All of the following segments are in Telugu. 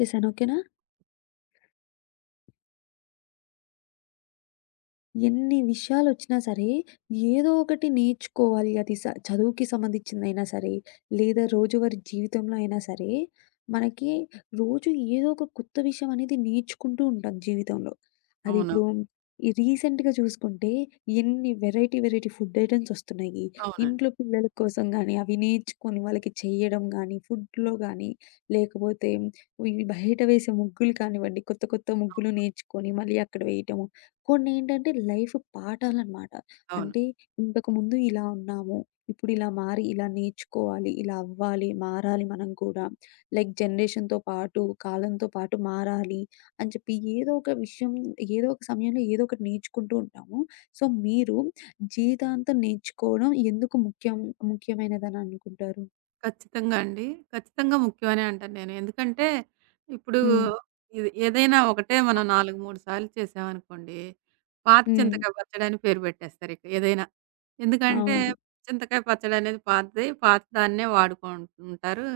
చేశాను. ఓకేనా? ఎన్ని విషయాలొచ్చినా సరే, ఏదో ఒకటి నేర్చుకోవాలి. అది చదువుకి సంబంధించిందైనా సరే, లేదా రోజువారీ జీవితంలో అయినా సరే, మనకి రోజు ఏదో ఒక కొత్త విషయం అనేది నేర్చుకుంటూ ఉంటాం జీవితంలో. అది అవును. ఇప్పుడు ఈ రీసెంట్‌గా చూసుకుంటే, ఎన్ని వెరైటీ, వెరైటీ ఫుడ్ ఐటెమ్స్ ఒస్తున్నాయి. అవునండి. ఇంట్లో పిల్లల కోసం గానీ, అవి నేర్చుకొని వాళ్ళకి చెయ్యడం గానీ, ఫుడ్‌లో గానీ, లేకపోతే ఇవి బయట వేసే ముగ్గులు కానివ్వండి, కొత్త కొత్త ముగ్గులు నేర్చుకొని మళ్ళీ అక్కడ వేయటము. కొన్నేంటంటే లైఫ్ పాఠాలనమాట. అవును. అంటే ఇంతకుముందు ఇలా ఉన్నాము. ఇప్పుడు ఇలా మారి ఇలా నేర్చుకోవాలి. ఇలా అవ్వాలి. మారాలి మనం కూడా. లైక్ జనరేషన్‌తో పాటు, కాలంతో పాటు మారాలి అని చెప్పి ఏదో ఒక విషయం, ఏదో ఒక సమయంలో ఏదో ఒకటి నేర్చుకుంటూ ఉంటాము. సో, మీరు జీవితాంతం నేర్చుకోవడం ఎందుకు ముఖ్యం ముఖ్యమైనదని అనుకుంటారు? ఖచ్చితంగా అండి. ఖచ్చితంగా ముఖ్యమనే అంటాను నేను. ఎందుకంటే, ఇప్పుడు హ్మ్. ఇది ఏదైనా ఒకటే మనం 4, 3 సార్లు చేసామనుకోండి, పాత హ్మ్. చింతకాయ పచ్చడి అని పేరు పెట్టేస్తారు ఇక ఏదైనా. ఎందుకంటే, అవును. చింతకాయ పచ్చడనేది పాతది. పాత దాన్నే వాడుకుంటుంటారు.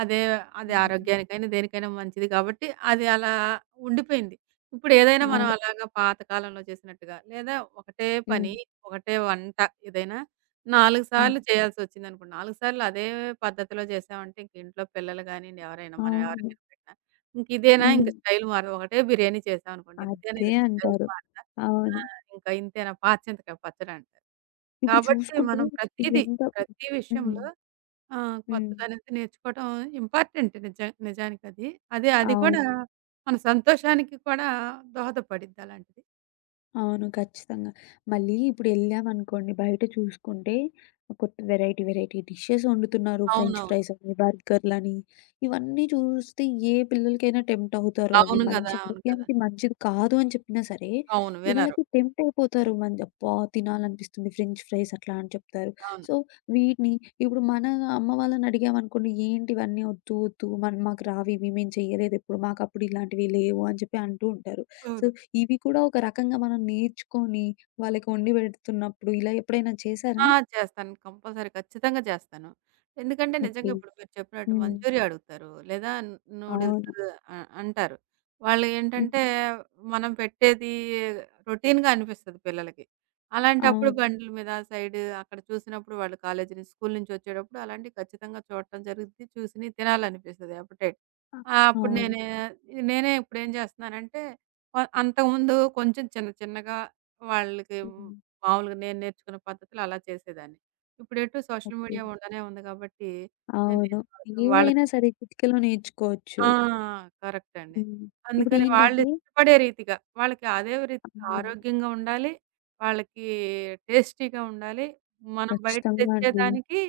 అదే అది హ్మ్. ఆరోగ్యానికైనా, దేనికైనా మంచిది కాబట్టి, అది అలా ఉండిపోయింది. ఇప్పుడు ఏదైనా మనం అవును. అలాగా పాత కాలంలో చేసినట్టుగా, లేదా ఒకటే హ్మ్. పని, ఒకటే వంట ఏదైనా 4 హ్మ్. సార్లు చేయాల్సొచ్చిందనుకోండి. 4 సార్లు అదే పద్ధతిలో చేసామంటే ఇంక ఇంట్లో పిల్లలు గానియండి, ఎవరైనా మనం అవును. ఎవరికైనా పెట్టినా ఇంకిదేనా హ్మ్. ఇంక స్టైల్ మారదా? ఒకటే బిర్యానీ చేసామనుకోండి. ఇంతేనా అదే ఇది స్టైల్ అంటారు. మారదా? ఆ! అవును. ఇంకా ఇంతేనా పాతచింతకాయ పచ్చడంటారు. ఇప్పుడు కాబట్టి చూసుకుంటే మనం ప్రతీదీ, ఎంత. ప్రతి హ్మ్. విషయంలో హ్మ్. కొత్తదనేది నేర్చుకోవటం ఇంపార్టెంట్ నిజానికది. అది కూడా అవును. మన సంతోషానికి కూడా దోహదపడిద్ది అలాంటిది. అవును. ఖచ్చితంగా. మళ్ళీ ఇప్పుడు ఎళ్ళామనుకోండి బయట చూసుకుంటే కొత్త వెరైటీ, వెరైటీ డిషెస్ వండుతున్నారు. ఫ్రెంచ్ అవునవును. ఫ్రైస్ అని, బర్గర్‌లని ఇవన్నీ చూస్తే ఏ పిల్లలకైనా టెంప్ట్ అవుతారు. అవి అవును గదా! మంచి అవును కదా! ఆరోగ్యానికి మంచిది కాదు అని చెప్పినా సరే, అవును. వినరు. వాళ్ళకి టెంప్ట్ అయిపోతారు. మంచి అబ్బా! తినాలనిపిస్తుంది ఫ్రెంచ్ ఫ్రైస్ అట్లా అని చెప్తారు. అవును. సో, వీటిని ఇప్పుడు మన అమ్మ వాళ్ళని అడిగామనుకోండి, ఏంటి ఇవన్నీ వద్దు, వద్దు మన మాకు రావివి మేము చేయలేదెప్పుడు. మాకప్పుడు ఇలాంటివి లేవు అని చెప్పి అంటూ ఉంటారు. సో, అవును. ఇవి కూడా ఒక రకంగా మనం నేర్చుకొని వాళ్ళకి వండి పెడుతున్నప్పుడు ఇలా ఎప్పుడైనా చేశారా? ఆ! చేస్తాను. కంపల్సరీ ఖచ్చితంగా చేస్తాను. ఎందుకంటే ఓకే. నిజంగా ఇప్పుడు మీరు చెప్పినట్టు హ్మ్. మంచూరియా అడుగుతారు. లేదా నూడిల్స్ అవును. అంటారు. వాళ్ళు హ్మ్. ఏంటంటే మనం పెట్టేది రొటీన్‌గా అనిపిస్తది పిల్లలకి. అలాంటప్పుడు అవును. బండ్ల మీద సైడ్ అక్కడ చూసినప్పుడు వాళ్ళు కాలేజీ నుంచి, స్కూల్ నుంచి వచ్చేటప్పుడు అలాంటివి ఖచ్చితంగా చూడటం జరుగుద్ది. చూసినయి తినాలనిపిస్తది అపెటైట్. ఆ! అప్పుడు అవును. నేనే నేనే ఇప్పుడేం చేస్తున్నానంటే, అంతకుముందు కొంచెం చిన్న చిన్నగా వాళ్ళకి హ్మ్. మామూలుగా నేను నేర్చుకున్న పద్ధతిలో అలా చేసేదాన్ని. ఇప్పుడెటు సోషల్ ఓకే. మీడియా ఉండనే ఉంది కాబట్టి నేను అవును. వాళ్ళకి ఏదైనా సరే చిటికెలో నేర్చుకోవచ్చు. ఆ! కరెక్ట్ అండి. హ్మ్. అందుకని వాళ్ళు ఇప్పుడేంటంటే ఇష్టపడే రీతిగా వాళ్ళకి అదే రీతిగా అవును. ఆరోగ్యంగా ఉండాలి. వాళ్ళకి టేస్టీగా ఉండాలి. మనం బయట ఖచ్చితంగా అండి. తెచ్చేదానికి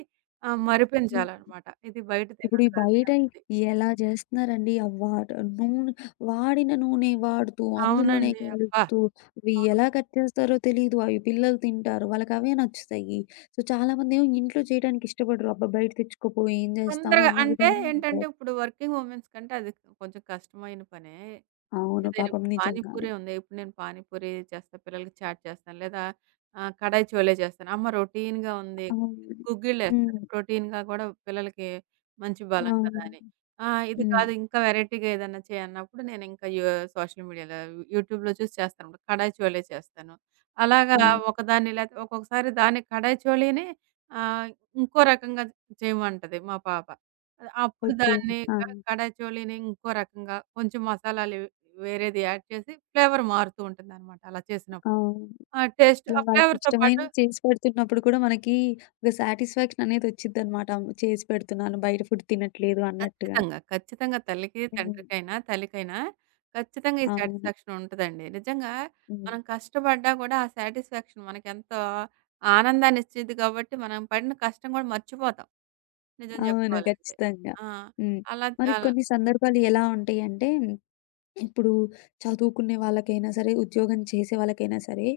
మరిపించాలనమాట. ఇది బయట ఇప్పుడు ఈ తినడంలాగానే బయట ఉంది. ఎలా జేస్తున్నారండి. ఆ వాట నూనె వాడిన నూనె వాడుతూ, అందులోనే అవునండి. అబ్బా! కలుపుతూ అవి అవును. ఎలా కట్ చేస్తారో తెలీదు. అవి పిల్లలు తింటారు. వాళ్ళకవే నచ్చుతాయి. సో, చాలామందేమో ఇంట్లో చేయడానికి ఇష్టపడరు. అబ్బా! బయట తెచ్చుకోపోయి ఏం జేస్తాము తొందరగా అన్న అంటే విధంగా ఏంటంటే ఉంటారు. ఇప్పుడు వర్కింగ్ ఉమెన్స్ కంటే అది కొంచెం కష్టమైన పనే. అవును. ఏదైనా పాపం ఇప్పుడు పానీపూరి నిజంగానే. ఉంది. ఇప్పుడు నేను పానీపూరి చేస్తా. పిల్లలకి చాట్ చేస్తాను. లేదా కడాయి చోలే చేస్తాను. అమ్మ రొటీన్‌గా ఉంది. అవును. హ్మ్. గుగ్గిళ్ళేస్తాను. ప్రోటీన్‌గా కూడా పిల్లలకి మంచి బలం కదా! అవును. అని. ఆ! ఇది హ్మ్. కాదు ఇంకా వెరైటీగా ఏదన్నా చెయ్యి అన్నప్పుడు నేను ఇంకా సోషల్ మీడియాలో యూట్యూబ్‌లో చూసి చేస్తాను. ఇప్పుడు కడాయి చోలే చేస్తాను. అలాగా అవును. ఒకదాన్ని లేతే ఒక్కొక్కసారి దాన్ని కడాయి చోలీని ఆహ్, ఇంకో రకంగా చేయమంటది మా పాప. అప్పుడు ఓకే. దాన్ని ఆ! క కడాయి చోలీని ఇంకో రకంగా కొంచెం మసాలాలు వేరేది యాడ్ చేసి ఫ్లేవర్ మారుతూ ఉంటుందనమాట అలా చేసినప్పుడు. అవును. ఆ! టేస్ట్ ఇలా ఆ ఫ్లేవర్‌తో పాటు వాళ్ళకిష్టమైనది చేసి పెడుతున్నప్పుడు కూడా మనకి ఒక సాటిస్ఫాక్షన్ అనేదొచ్చిద్దనమాట. చేసి పెడుతున్నాను, బయట ఫుడ్ తినట్లేదు అన్నట్టుగా. ఖచ్చితంగా. ఖచ్చితంగా తల్లికి, హ్మ్. తండ్రికైనా, తల్లికైనా ఖచ్చితంగా ఈ అవును. సాటిస్ఫాక్షన్ ఉంటదండి. నిజంగా హ్మ్. మనం కష్టపడ్డా కూడా ఆ సాటిస్ఫాక్షన్ మనకెంతో ఆనందాన్నిచ్చిద్ది కాబట్టి మనం పడిన కష్టం కూడా మర్చిపోతాం. నిజం అవును. చెప్పుకోవాలంటే. ఖచ్చితంగా. ఆ! హ్మ్. అలా మరి అలా కొన్ని సందర్భాలు ఎలా ఉంటాయంటే ఇప్పుడు చదువుకునే వాళ్ళకైనా సరే, ఉద్యోగం చేసే వాళ్ళకైనా సరే,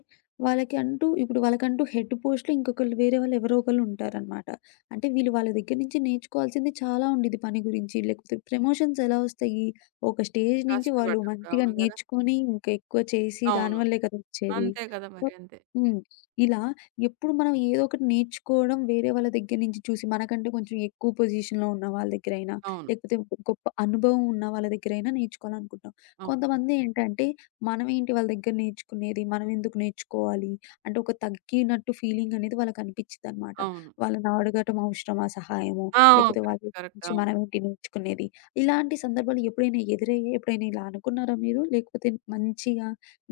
వాళ్ళకి అంటూ ఇప్పుడు వాళ్ళకంటూ హెడ్ పోస్ట్‌లో ఇంకొకళ్ళు వేరే వాళ్ళు ఎవరో ఒకళ్ళు ఉంటారనమాట. అంటే వీళ్ళు వాళ్ళ దగ్గర నుంచి నేర్చుకోవాల్సింది చాలా ఉండిద్ది పని గురించి. లేకపోతే ప్రమోషన్స్ ఎలా వస్తాయి? ఒక స్టేజ్ నుంచి వాళ్ళు కష్టపడ్డప్పుడు. మంచిగా అవును కదా! నేర్చుకొని ఇంకా ఎక్కువ చేసి అవును. దానివల్లే కదా వచ్చేది. అంతే కదా! సో, మరి అంతే. హ్మ్, ఇలా ఎప్పుడు మనం ఏదో ఒకటి నేర్చుకోవడం వేరే వాళ్ళ దగ్గర నుంచి చూసి మనకంటే కొంచెం ఎక్కువ పొజిషన్‌లో ఉన్న వాళ్ళ దగ్గరైనా, అవును. లేకపోతే గొప్ప అనుభవం ఉన్న వాళ్ళ దగ్గరైనా నేర్చుకోవాలనుకుంటాం. అవును. కొంతమంది ఏంటంటే, మనమేంటి వాళ్ళ దగ్గర నేర్చుకునేది, మనమెందుకు నేర్చుకోవాలి, అంటే ఒక తగ్గినట్టు ఫీలింగనేది వాళ్ళకనిపిచ్చిద్దనమాట. అవును. వాళ్ళని అడగటం అవసరమా సహాయము, ఆ! లేకపోతే వాళ్ళ కరెక్ట్. కరెక్ట్. నుంచి అవును. మనమేంటి నేర్చుకునేది. ఇలాంటి సందర్భాలు ఎప్పుడైనా ఎదురయ్యాయి? ఎప్పుడైనా ఇలా అనుకున్నారా మీరు? లేకపోతే మంచిగా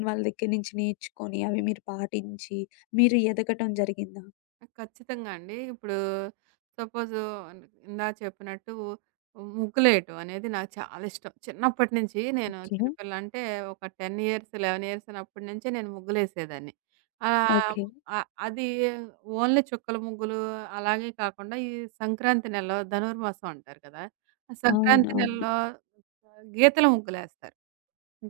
వాళ్ళ దగ్గర నుంచి నేర్చుకొని, అవి మీరు పాటించి, మీరు ఎదగటం జరిగిందా? ఖచ్చితంగా అండి. ఇప్పుడు సపోజ్ ఇందాక చెప్పినట్టు ముగ్గులేయటం అనేది నాకు చాలా ఇష్టం. చిన్నప్పటి నుంచి నేను ఓకే. చిన్నపిల్ల అంటే ఒక 10 ఇయర్స్, 11 ఇయర్స్ అప్పటి నుంచే నేను ముగ్గులేసేదాన్ని. ఆహ్, ఓకే. ఆహ్, అది ఓన్లీ చుక్కల ముగ్గులు అలాగే కాకుండా ఈ సంక్రాంతి నెలలో ధనుర్మాసం అంటారు కదా! ఆ అవును. సంక్రాంతి అవును. నెలలో గీతల ముగ్గులేస్తారు.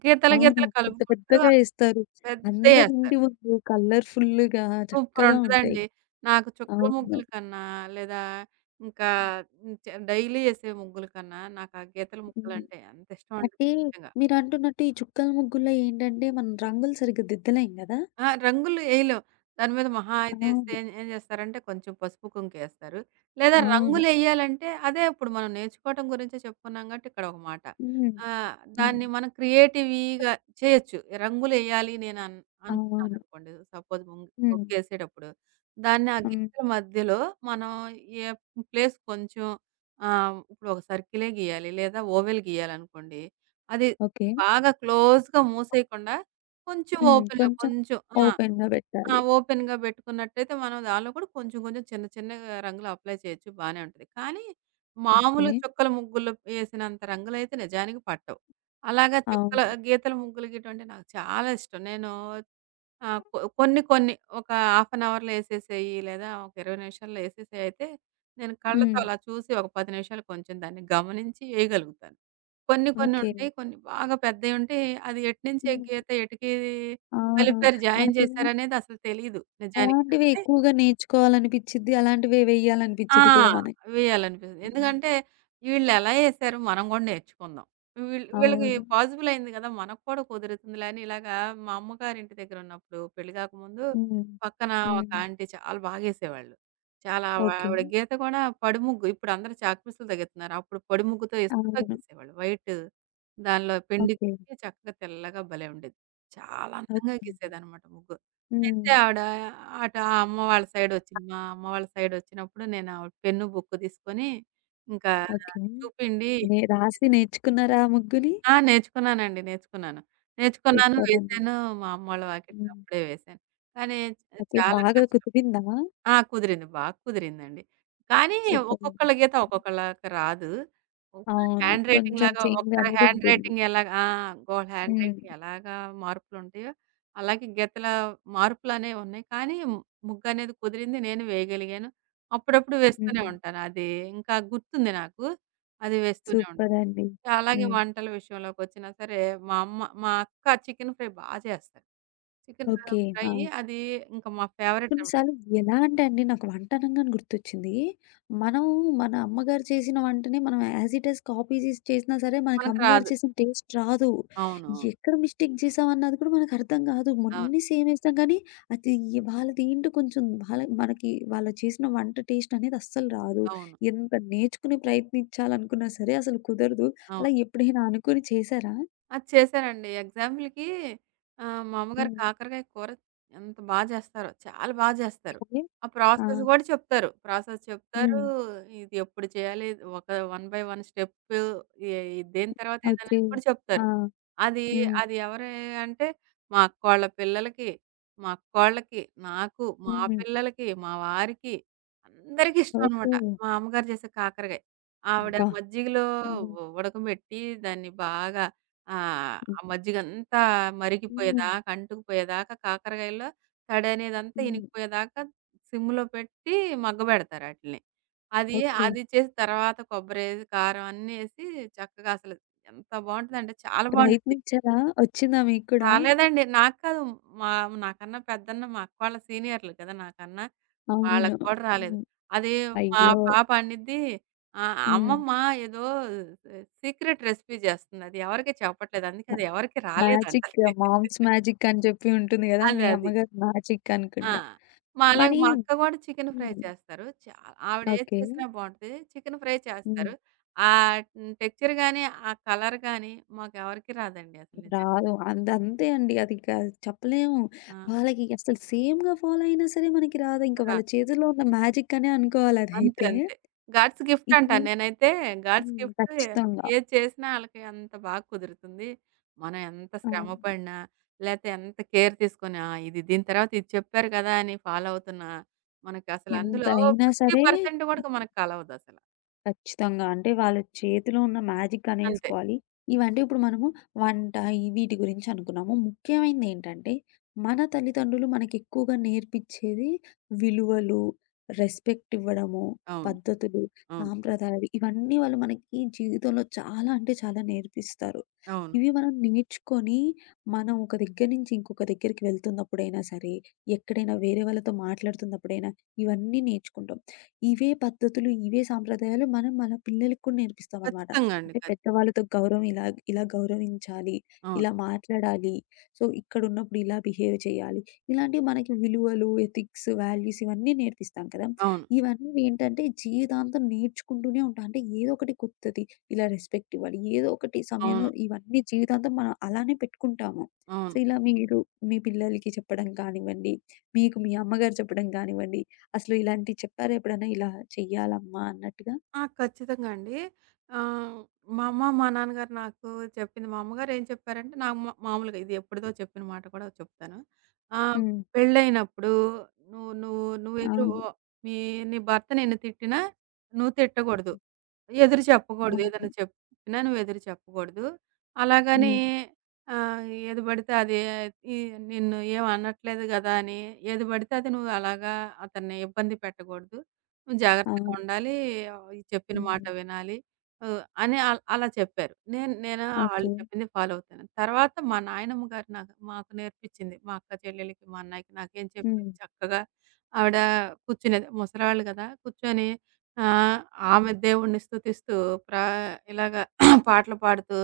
గీతలు అవును. గీతలు పెద్ద కలుపుకుంటూ పెద్దగా ఏస్తారు. అందరి ఇంటి పెద్దయేస్తారు. ముందు కలర్‌ఫుల్‌గా చక్కగా ఉంటాయి. సూపరుంటదండి. నాకు చుక్కల అవును. ముగ్గుల కన్నా, లేదా ఇంకా హ్మ్, చ డైలీ యేసే ముగ్గుల కన్నా, నాకు ఆ గీతల హ్మ్. ముక్కలంటే అంతిష్టమండి అంటే నిజంగా. మీరంటున్నట్టు ఈ చుక్కల ముగ్గుల్లో ఏంటంటే, మనం రంగులు సరిగ్గా దిద్దలేం గదా! ఆ! రంగులు ఎయలేం. దాని మీద మహా అయితే ఏస్తే అవును. ఏం ఏం జేస్తారంటే కొంచెం పసుపు, కుంకేస్తారు. లేదా అవును. రంగులెయ్యాలంటే అదే ఇప్పుడు మనం నేర్చుకోవటం గురించే చెప్పుకున్నాం గాబట్టి ఇక్కడ ఒక మాట. హ్మ్. ఆహ్, హ్మ్. దాన్ని మనం క్రియేటివ్‌గా చేయొచ్చు. రంగులెయ్యాలి అవును. అనుకున్నాననుకోండి. సపోజ్ హ్మ్. ముగ్గేసేటప్పుడు దాన్ని ఆ హ్మ్. గీతల మధ్యలో మనం ఏ ప్లేస్ కొంచెం ఆహ్, ఇప్పుడు ఒక సర్కిలే గీయాలి లేదా ఓవెల్ గీయాలనుకోండి. అది ఓకే. బాగా క్లోజ్‌గా మూసేయకుండా కొంచెం హ్మ్. ఓపెన్‌గా కొంచెం కొంచెం ఆ! ఓపెన్‌గా ఆ! పెట్టాలి. ఓపెన్‌గా పెట్టుకున్నట్టయితే మనం దానిలో కూడా కొంచెం కొంచెం చిన్న చిన్నగా రంగులు అప్లై చేయొచ్చు బానే ఉంటది. కానీ ఓకే. మామూలు చుక్కల ముగ్గులు ఏసినంత రంగులైతే నిజానికి పట్టవు. అలాగా అవును. గీతల ముగ్గులు గీయటం అంటే నాకు చాలా ఇష్టం. నేను ఆహ్, కొ కొన్ని కొన్ని ఒక హాఫ్ అన్ అవర్‌లో ఏసేసేయి లేదా ఒక 20 నిమిషాల్లో ఏసేసేయి అయితే నేను కళ్ళతో హ్మ్. అలా చూసి ఒక 10 నిమిషాలు కొంచెం దాన్ని గమనించి ఏయగలుగుతాను. కొన్ని ఓకే. కొన్నుంటాయి. కొన్ని బాగా పెద్దయుంటే అది ఎటు నుంచి హ్మ్. ఎటుకి అవును. కలిపారు, జాయిన్ మనకేమో చేశారనేది అసలు తెలీదు నిజానికి. అలాంటివే అంటే ఎక్కువగా నేర్చుకోవాలనిపిచ్చిద్ది. అలాంటివే ఆ! వెయ్యాలనిపిచ్చిద్ది కూడా మనకి. వేయాలనిపిస్తుంది. హ్మ్. ఎందుకంటే వీళ్ళెలా ఏశారు మనం గూడా నేర్చుకుందాం. వీళ్ళకి అవును. పాజిబుల్ అయింది గదా! మనకు కూడా కుదురుతుందిలే అని ఇలాగా మా అమ్మగారింటి దగ్గరున్నప్పుడు పెళ్లి గాకముందు హ్మ్. పక్కన ఒక హ్మ్. ఆంటీ చాలా బాగేసేవాళ్ళు. చాలా ఓకే. ఆవిడ గీత గూడా పడిముగ్గు ఇప్పుడు అందరూ చాక్‌పీసులతో గీతున్నారు. అప్పుడు పొడిముగ్గుతో ఇసుకతో అవును. గీసేవాళ్ళు. వైట్ దానిలో పిండి ఓకే. చక్కగా తెల్లగా భలే ఉండేది. చాలా అందంగా హ్మ్. గీసేదనమాట ముగ్గు. హ్మ్. అయితే ఆవిడ అటు ఆ అమ్మ వాళ్ళ సైడొచ్చింది. మా అమ్మ వాళ్ళ సైడొచ్చినప్పుడు నేను ఆవిడ పెన్ను, బుక్కు తీసుకొని ఇంకా ఓకే. చూపిండి నే రాసి నేర్చుకున్నారా ఆ ముగ్గుని? ఆ! నేర్చుకున్నానండి. నేర్చుకున్నాను. నేర్చుకున్నాను, సూపరండి. వేశాను. మా అమ్మోళ్ళ వాకిట్లో హ్మ్. అప్పుడే వేశాను. కానీ ఓకే. చాలా బాగా కష్టం. కుదిరిందా? ఆ! కుదిరింది. బా కుదిరిందండి. కానీ సూపర్. అండి. ఒక్కొక్కళ్ళ గీత హ్మ్. ఒక్కొక్కలాగా రాదు. ఒకరి అవును. హ్యాండ్ రైటింగ్ కొంచెం లాగా చేంజ్ ఒకరి అనేది హ్యాండ్ ఉంటుంది. రైటింగ్ ఎలాగా ఆ! గోల హ్యాండ్ హ్మ్. రైటింగ్ ఎలాగా మార్పులుంటాయో, అలాగే గీతల మార్పులనేవి ఉన్నాయి. కానీ ముగ్గనేది కుదిరింది. నేను వేయగలిగాను. అప్పుడప్పుడు వేస్తూనే హ్మ్. ఉంటాను. అది ఇంకా గుర్తుంది నాకు. అది వేస్తూనే ఉంటాను. సూపరండి. అలాగే హ్మ్. వంటల విషయంలోకొచ్చినా సరే, మా అమ్మ మా అక్క చికెన్ ఫ్రై బా చేస్తది. Chicken okay. ఫ్రై ఆ! అది ఇంకా మా ఫేవరెట్ కొన్ని అనమాట. సార్లు ఎలా అంటే అండి నాకు వంట అనంగానే గుర్తొచ్చింది. మనం మన అమ్మగారు చేసిన వంటని మనం యాజ్ ఇట్ ఈజ్ కాపీ చేసి చేసినా సరే మనకి మనకు అమ్మగారు రాదు. చేసిన టేస్ట్ రాదు. అవునవును. అవును. ఎక్కడ మిస్టేక్ చేసామన్నది కూడా మనకర్థం కాదు. అవును. అన్నీ సేమ్ ఏస్తాం కానీ అది వాళ్ళదేంటో కొంచెం వాళ్ళ మనకి వాళ్ళు చేసిన వంట టేస్ట్ అనేది అస్సలు రాదు. అవును. ఎంత నేర్చుకుని ప్రయత్నించాలనుకున్నా సరే అసలు కుదరదు. అవును అలా ఎప్పుడైనా అనుకుని చేశారా? అది చేశానండి. ఎగ్జాంపుల్‌కి మా అమ్మగారు హ్మ్. కాకరకాయ కూర ఎంత బా చేస్తారో, చాలా బా చేస్తారు. ఓకే. ఆ ఆ! ప్రాసెస్ గూడా చెప్తారు. ప్రాసెస్ చెప్తారు. హ్మ్. ఇది ఎప్పుడు చేయాలి? ఒక వన్ బై వన్ స్టెప్ ఏ దేని తర్వాత ఓకే. ఏదనేది కూడా ఆ! చెప్తారు. అది, హ్మ్. అది ఎవరి అంటే మా అక్కోళ్ళ పిల్లలకి, మా అక్కోళ్ళకి, నాకు, మా హ్మ్. పిల్లలకి, మా వారికి అందరికీ ఇష్టం ఓకే. అనమాట. మా అమ్మగారు చేసే కాకరకాయ. ఆవిడ అబ్బా! మజ్జిగలో హ్మ్. ఉడకబెట్టి దాన్ని బాగా ఆ! హ్మ్. ఆ మజ్జిగంతా హ్మ్. మరిగిపోయేదాకా, అంటుకుపోయేదాకా కాకరకాయలో తడనేదంతా హ్మ్. ఇనికిపోయేదాకా సిమ్‌లో పెట్టి మగ్గబెడతారు ఆటిల్ని. అది ఓకే. అది చేసి తర్వాత కొబ్బరేసి, కారం అన్నీ ఏసి చక్కగా అసలు ఎంత బావుంటదంటే చాలా బావుంటది. ప్రయత్నించారా? వచ్చిందా మీకు కూడా? రాలేదండి. నాకు కాదు మా నాకన్నా పెద్దన్న మా అక్క వాళ్ళ సీనియర్‌లు కదా! నాకన్నా. అవును. వాళ్ళకి కూడా రాలేదు. హ్మ్. అది మా అయ్యో! పాప అనిద్ది ఆహ్, హ్మ్. అమ్మమ్మ ఏదో సీక్రెట్ రెసిపీ చేస్తుంది. అది ఎవరికీ చెప్పట్లేదు. అందుకే మ అది ఎవరికీ రాలేదంట. మ్యాజిక్ మామ్స్ మ్యాజిక్ అని చెప్పి ఉంటుంది గదా! అది మీ అది. అమ్మగారి మ్యాజిక్ ఆ! అనుకుంటా. మా అలాగే మరి మా అక్క కూడా చికెన్ ఫ్రై హ్మ్. చేస్తారు. ఆవిడ ఏది ఓకే. చేసినా బావుంటది. చికెన్ ఫ్రై హ్మ్. చేస్తారు. ఆ టెక్స్చర్ గాని, ఆ కలర్ గాని మాకెవరికీ రాదండి అసలు నిజంగా. రాదు. అంత అంతే అండి. అది ఇక చెప్పలేము. ఆ! వాళ్ళకి అసలు సేమ్‌గా ఫాలో అయినా సరే మనకి రాదు. ఇంక రా వాళ్ళ చేతుల్లో ఉన్న మ్యాజిక్ అనే అనుకోవాలి అంతే. అదైతే. అంతే. గాడ్స్ గిఫ్ట్ ఇది అంటాను నేనైతే. గాడ్స్ హ్మ్. గిఫ్ట్ ఖచ్చితంగా. ఏది చేసినా ఆళ్ళకి అంత బాగా కుదురుతుంది. మనం ఎంత శ్రమ అవును. పడినా, లేతే ఎంత కేర్ తీసుకున్నా, ఇది దీని తర్వాత ఇది చెప్పారు కదా! అని ఫాలో అవుతున్నా, మనకసలు ఎంత అందులో అయినా సరే 50% కూడా మనకు కలవదసల. ఖచ్చితంగా. అంటే వాళ్ళ చేతిలో ఉన్న మ్యాజిక్ అంతే. అనేసుకోవాలి. ఇవంటే ఇప్పుడు మనము వంట ఈ వీటి గురించి అనుకున్నాము. ముఖ్యమైనదేంటంటే మన తల్లిదండ్రులు మనకెక్కువగా నేర్పిచ్చేది విలువలు, రెస్పెక్ట్ ఇవ్వడము, అవును. పద్ధతులు, అవును. సాంప్రదాయాలు ఇవన్నీ వాళ్ళు మనకి జీవితంలో చాలా అంటే చాలా నేర్పిస్తారు. అవును. ఇవి మనం నేర్చుకొని మనం ఒక దగ్గర నుంచి ఇంకొక దగ్గరికి వెళ్తున్నప్పుడైనా సరే, ఎక్కడైనా వేరే వాళ్ళతో మాట్లాడుతున్నప్పుడైనా ఇవన్నీ నేర్చుకుంటాం. ఇవే పద్ధతులు, ఇవే సాంప్రదాయాలు మనం మన పిల్లలకి కూడా నేర్పిస్తామనమాట. ఖచ్చితంగా అండి. అంటే పెద్దవాళ్ళతో గౌరవం ఇలా, ఇలా గౌరవించాలి, అవును. ఇలా మాట్లాడాలి, సో ఇక్కడున్నప్పుడు ఇలా బిహేవ్ చేయాలి. ఇలాంటివి మనకి విలువలు, ఎథిక్స్, వాల్యూస్ ఇవన్నీ నేర్పిస్తాం కదా! అవును. ఇవన్నీ ఏంటంటే జీవితాంతం నేర్చుకుంటూనే ఉంటాం. అంటే ఏదో ఒకటి కొత్తది ఇలా రెస్పెక్ట్ ఇవ్వాలి. ఏదో ఒకటి సమయంలో అవును. ఇవన్నీ జీవితాంతం మనం అలానే పెట్టుకుంటాము. సో, అవును. ఇలా మీరు మీ పిల్లలకి చెప్పడం కానివ్వండి, మీకు మీ అమ్మగారు చెప్పడం కానివ్వండి, అసలు ఇలాంటివి చెప్పారా ఎప్పుడైనా? ఇలా చెయ్యాలమ్మా అన్నట్టుగా? ఆ! ఖచ్చితంగా అండి. ఆహ్, మా అమ్మ, మా నాన్నగారు నాకు చెప్పింది మా అమ్మగారు ఏం చెప్పారంటే, నాకు మా మామూలుగా ఇది ఎప్పుడుదో చెప్పిన మాట కూడా చెప్తాను. ఆహ్, హ్మ్. పెళ్ళైనప్పుడు నువ్వు నువ్వు నువ్వెదురు అవును. మీ నీ భర్త నిన్ను తిట్టినా నువ్వు తిట్టకూడదు. హ్మ్. ఎదురు చెప్పకూడదు. అవును. ఏదైనా చెప్పినా నువ్వు ఎదురు చెప్పకూడదు. అలాగని హ్మ్. ఏది పడితే అది ఈ నిన్ను ఏం అనట్లేదు గదా! అని ఏది పడితే అది నువ్వు అలాగా అతన్ని ఇబ్బంది పెట్టకూడదు. జాగ్రత్తగా అవును. ఉండాలి. ఈ చెప్పిన మాట హ్మ్. వినాలి. అని అలా చెప్పారు. నేను నేను ఆళ్ళు ఓకే. చెప్పింది ఫాలో అవుతాను. తర్వాత మా నాయనమ్మ గారు మాకు నేర్పించింది. మా అక్క చెల్లెలకి, మా అన్నయ్యకి నాకేం హ్మ్. చెప్పేది చక్కగా ఆవిడ కూర్చునేది. ముసలాళ్ళు గదా! కూర్చొని ఆహ్, ఆమె హ్మ్. దేవుడిని స్తుతిస్తూ ప్రా ఇలాగ పాటలు పాడుతూ,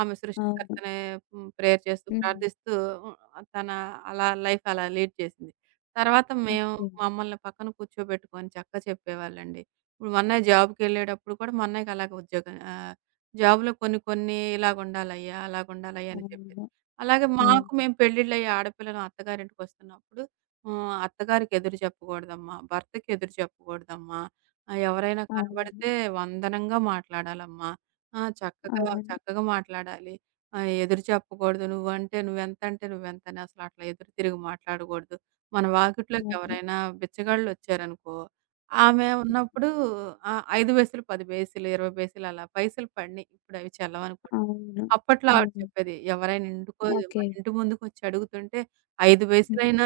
ఆమె అవును. సృష్టికర్తనే ప్రేయర్ చేస్తూ, హ్మ్. ప్రార్థిస్తూ హ్మ్, తన అలా లైఫ్ అలా లీడ్ చేసింది. తర్వాత మేము ఓకే. మమ్మల్ని పక్కన కూర్చోబెట్టుకొని చక్కగా చెప్పేవాళ్ళండి. ఇప్పుడు మా అన్నయ్య జాబ్‌కెళ్ళేటప్పుడు కూడా మా అన్నయ్యకి అలాగే ఉద్యోగం జాబ్‌లో కొన్ని కొన్ని ఇలాగుండాలయ్యా, అలాగుండాలయ్యా అని చెప్పేది. అవును. అలాగే హ్మ్. మాకు మేము పెళ్ళిళ్ళయ్యి ఆడపిల్లలం అత్తగారింటికొస్తున్నప్పుడు అత్తగారికి ఎదురు చెప్పకూడదమ్మా, భర్తకి ఎదురు చెప్పకూడదమ్మా, ఎవరైనా అవును. కనబడితే వందనంగా మాట్లాడాలమ్మా, ఆ! చక్కగా అవును. చక్కగా మాట్లాడాలి. ఎదురు చెప్పకూడదు నువ్వంటే నువ్వెంతంటే నువ్వెంతని అసలట్లా ఎదురు తిరిగి మాట్లాడకూడదు. మన వాకిట్లోకి అవును. ఎవరైనా బిచ్చగాళ్ళొచ్చారనుకో, ఆమె ఉన్నప్పుడు 5 పైసలు, 10 పైసలు, 20 పైసలు అలా పైసలు పడినయి. ఇప్పుడవి చల్లవనుకోండి. అవును. అప్పట్లో ఆవిడ హ్మ్. చెప్పేది, ఎవరైనా ఇంటికో ఓకే. మన ఇంటి ముందుకొచ్చి అడుగుతుంటే 5 హ్మ్. పైసలైనా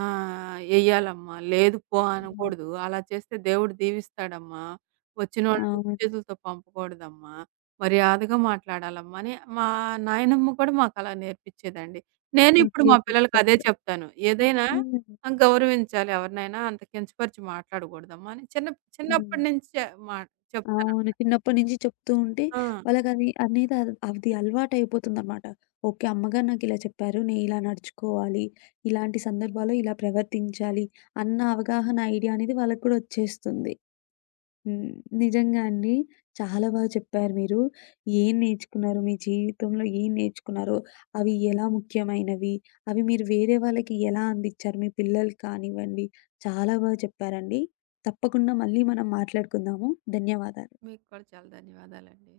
ఆ! ఎయ్యాలమ్మా. లేదు పో హ్మ్. అనకూడదు. అలా చేస్తే దేవుడు దీవిస్తాడమ్మా. వచ్చినోళ్ళని ఉట్టి అవును. చేతులతో పంపకూడదమ్మా. మర్యాదగా మాట్లాడాలమ్మా అని మా నాయనమ్మ కూడా మాకలా నేర్పిచ్చేదండి. నేను ఇప్పుడు ఓకే. మా పిల్లలకి అదే సూపర్. చెప్తాను. ఏదైనా హ్మ్. గౌరవించాలి ఎవరినైనా అంత కించపరిచి మాట్లాడకూడదమ్మా అని హ్మ్. చిన్నప్పటి నుంచే మా చెప్తాను. అవును. చిన్నప్పటి నుంచి చెప్తూ ఉంటే ఆ! వాళ్ళకది అనేది అది అలవాటయిపోతుందనమాట. ఓకే. అమ్మగారు నాకిలా చెప్పారు. నేను ఇలా నడుచుకోవాలి. ఇలాంటి సందర్భాల్లో ఇలా ప్రవర్తించాలి అన్న అవగాహన ఐడియా అనేది వాళ్ళకి కూడా వచ్చేస్తుంది. హ్మ్. నిజంగా అండి. చాలా బాగా చెప్పారు మీరు. ఏం నేర్చుకున్నారు? మీ జీవితంలో ఏం నేర్చుకున్నారో, అవి ఎలా ముఖ్యమైనవి, అవి మీరు వేరే వాళ్ళకి ఎలా అందిచ్చారు? మీ పిల్లలకి కానివ్వండి. చాలా బాగా చెప్పారండి. తప్పకుండా మళ్ళీ మనం మాట్లాడుకుందాము. ధన్యవాదాలు. మీకు కూడా చాలా ధన్యవాదాలండి.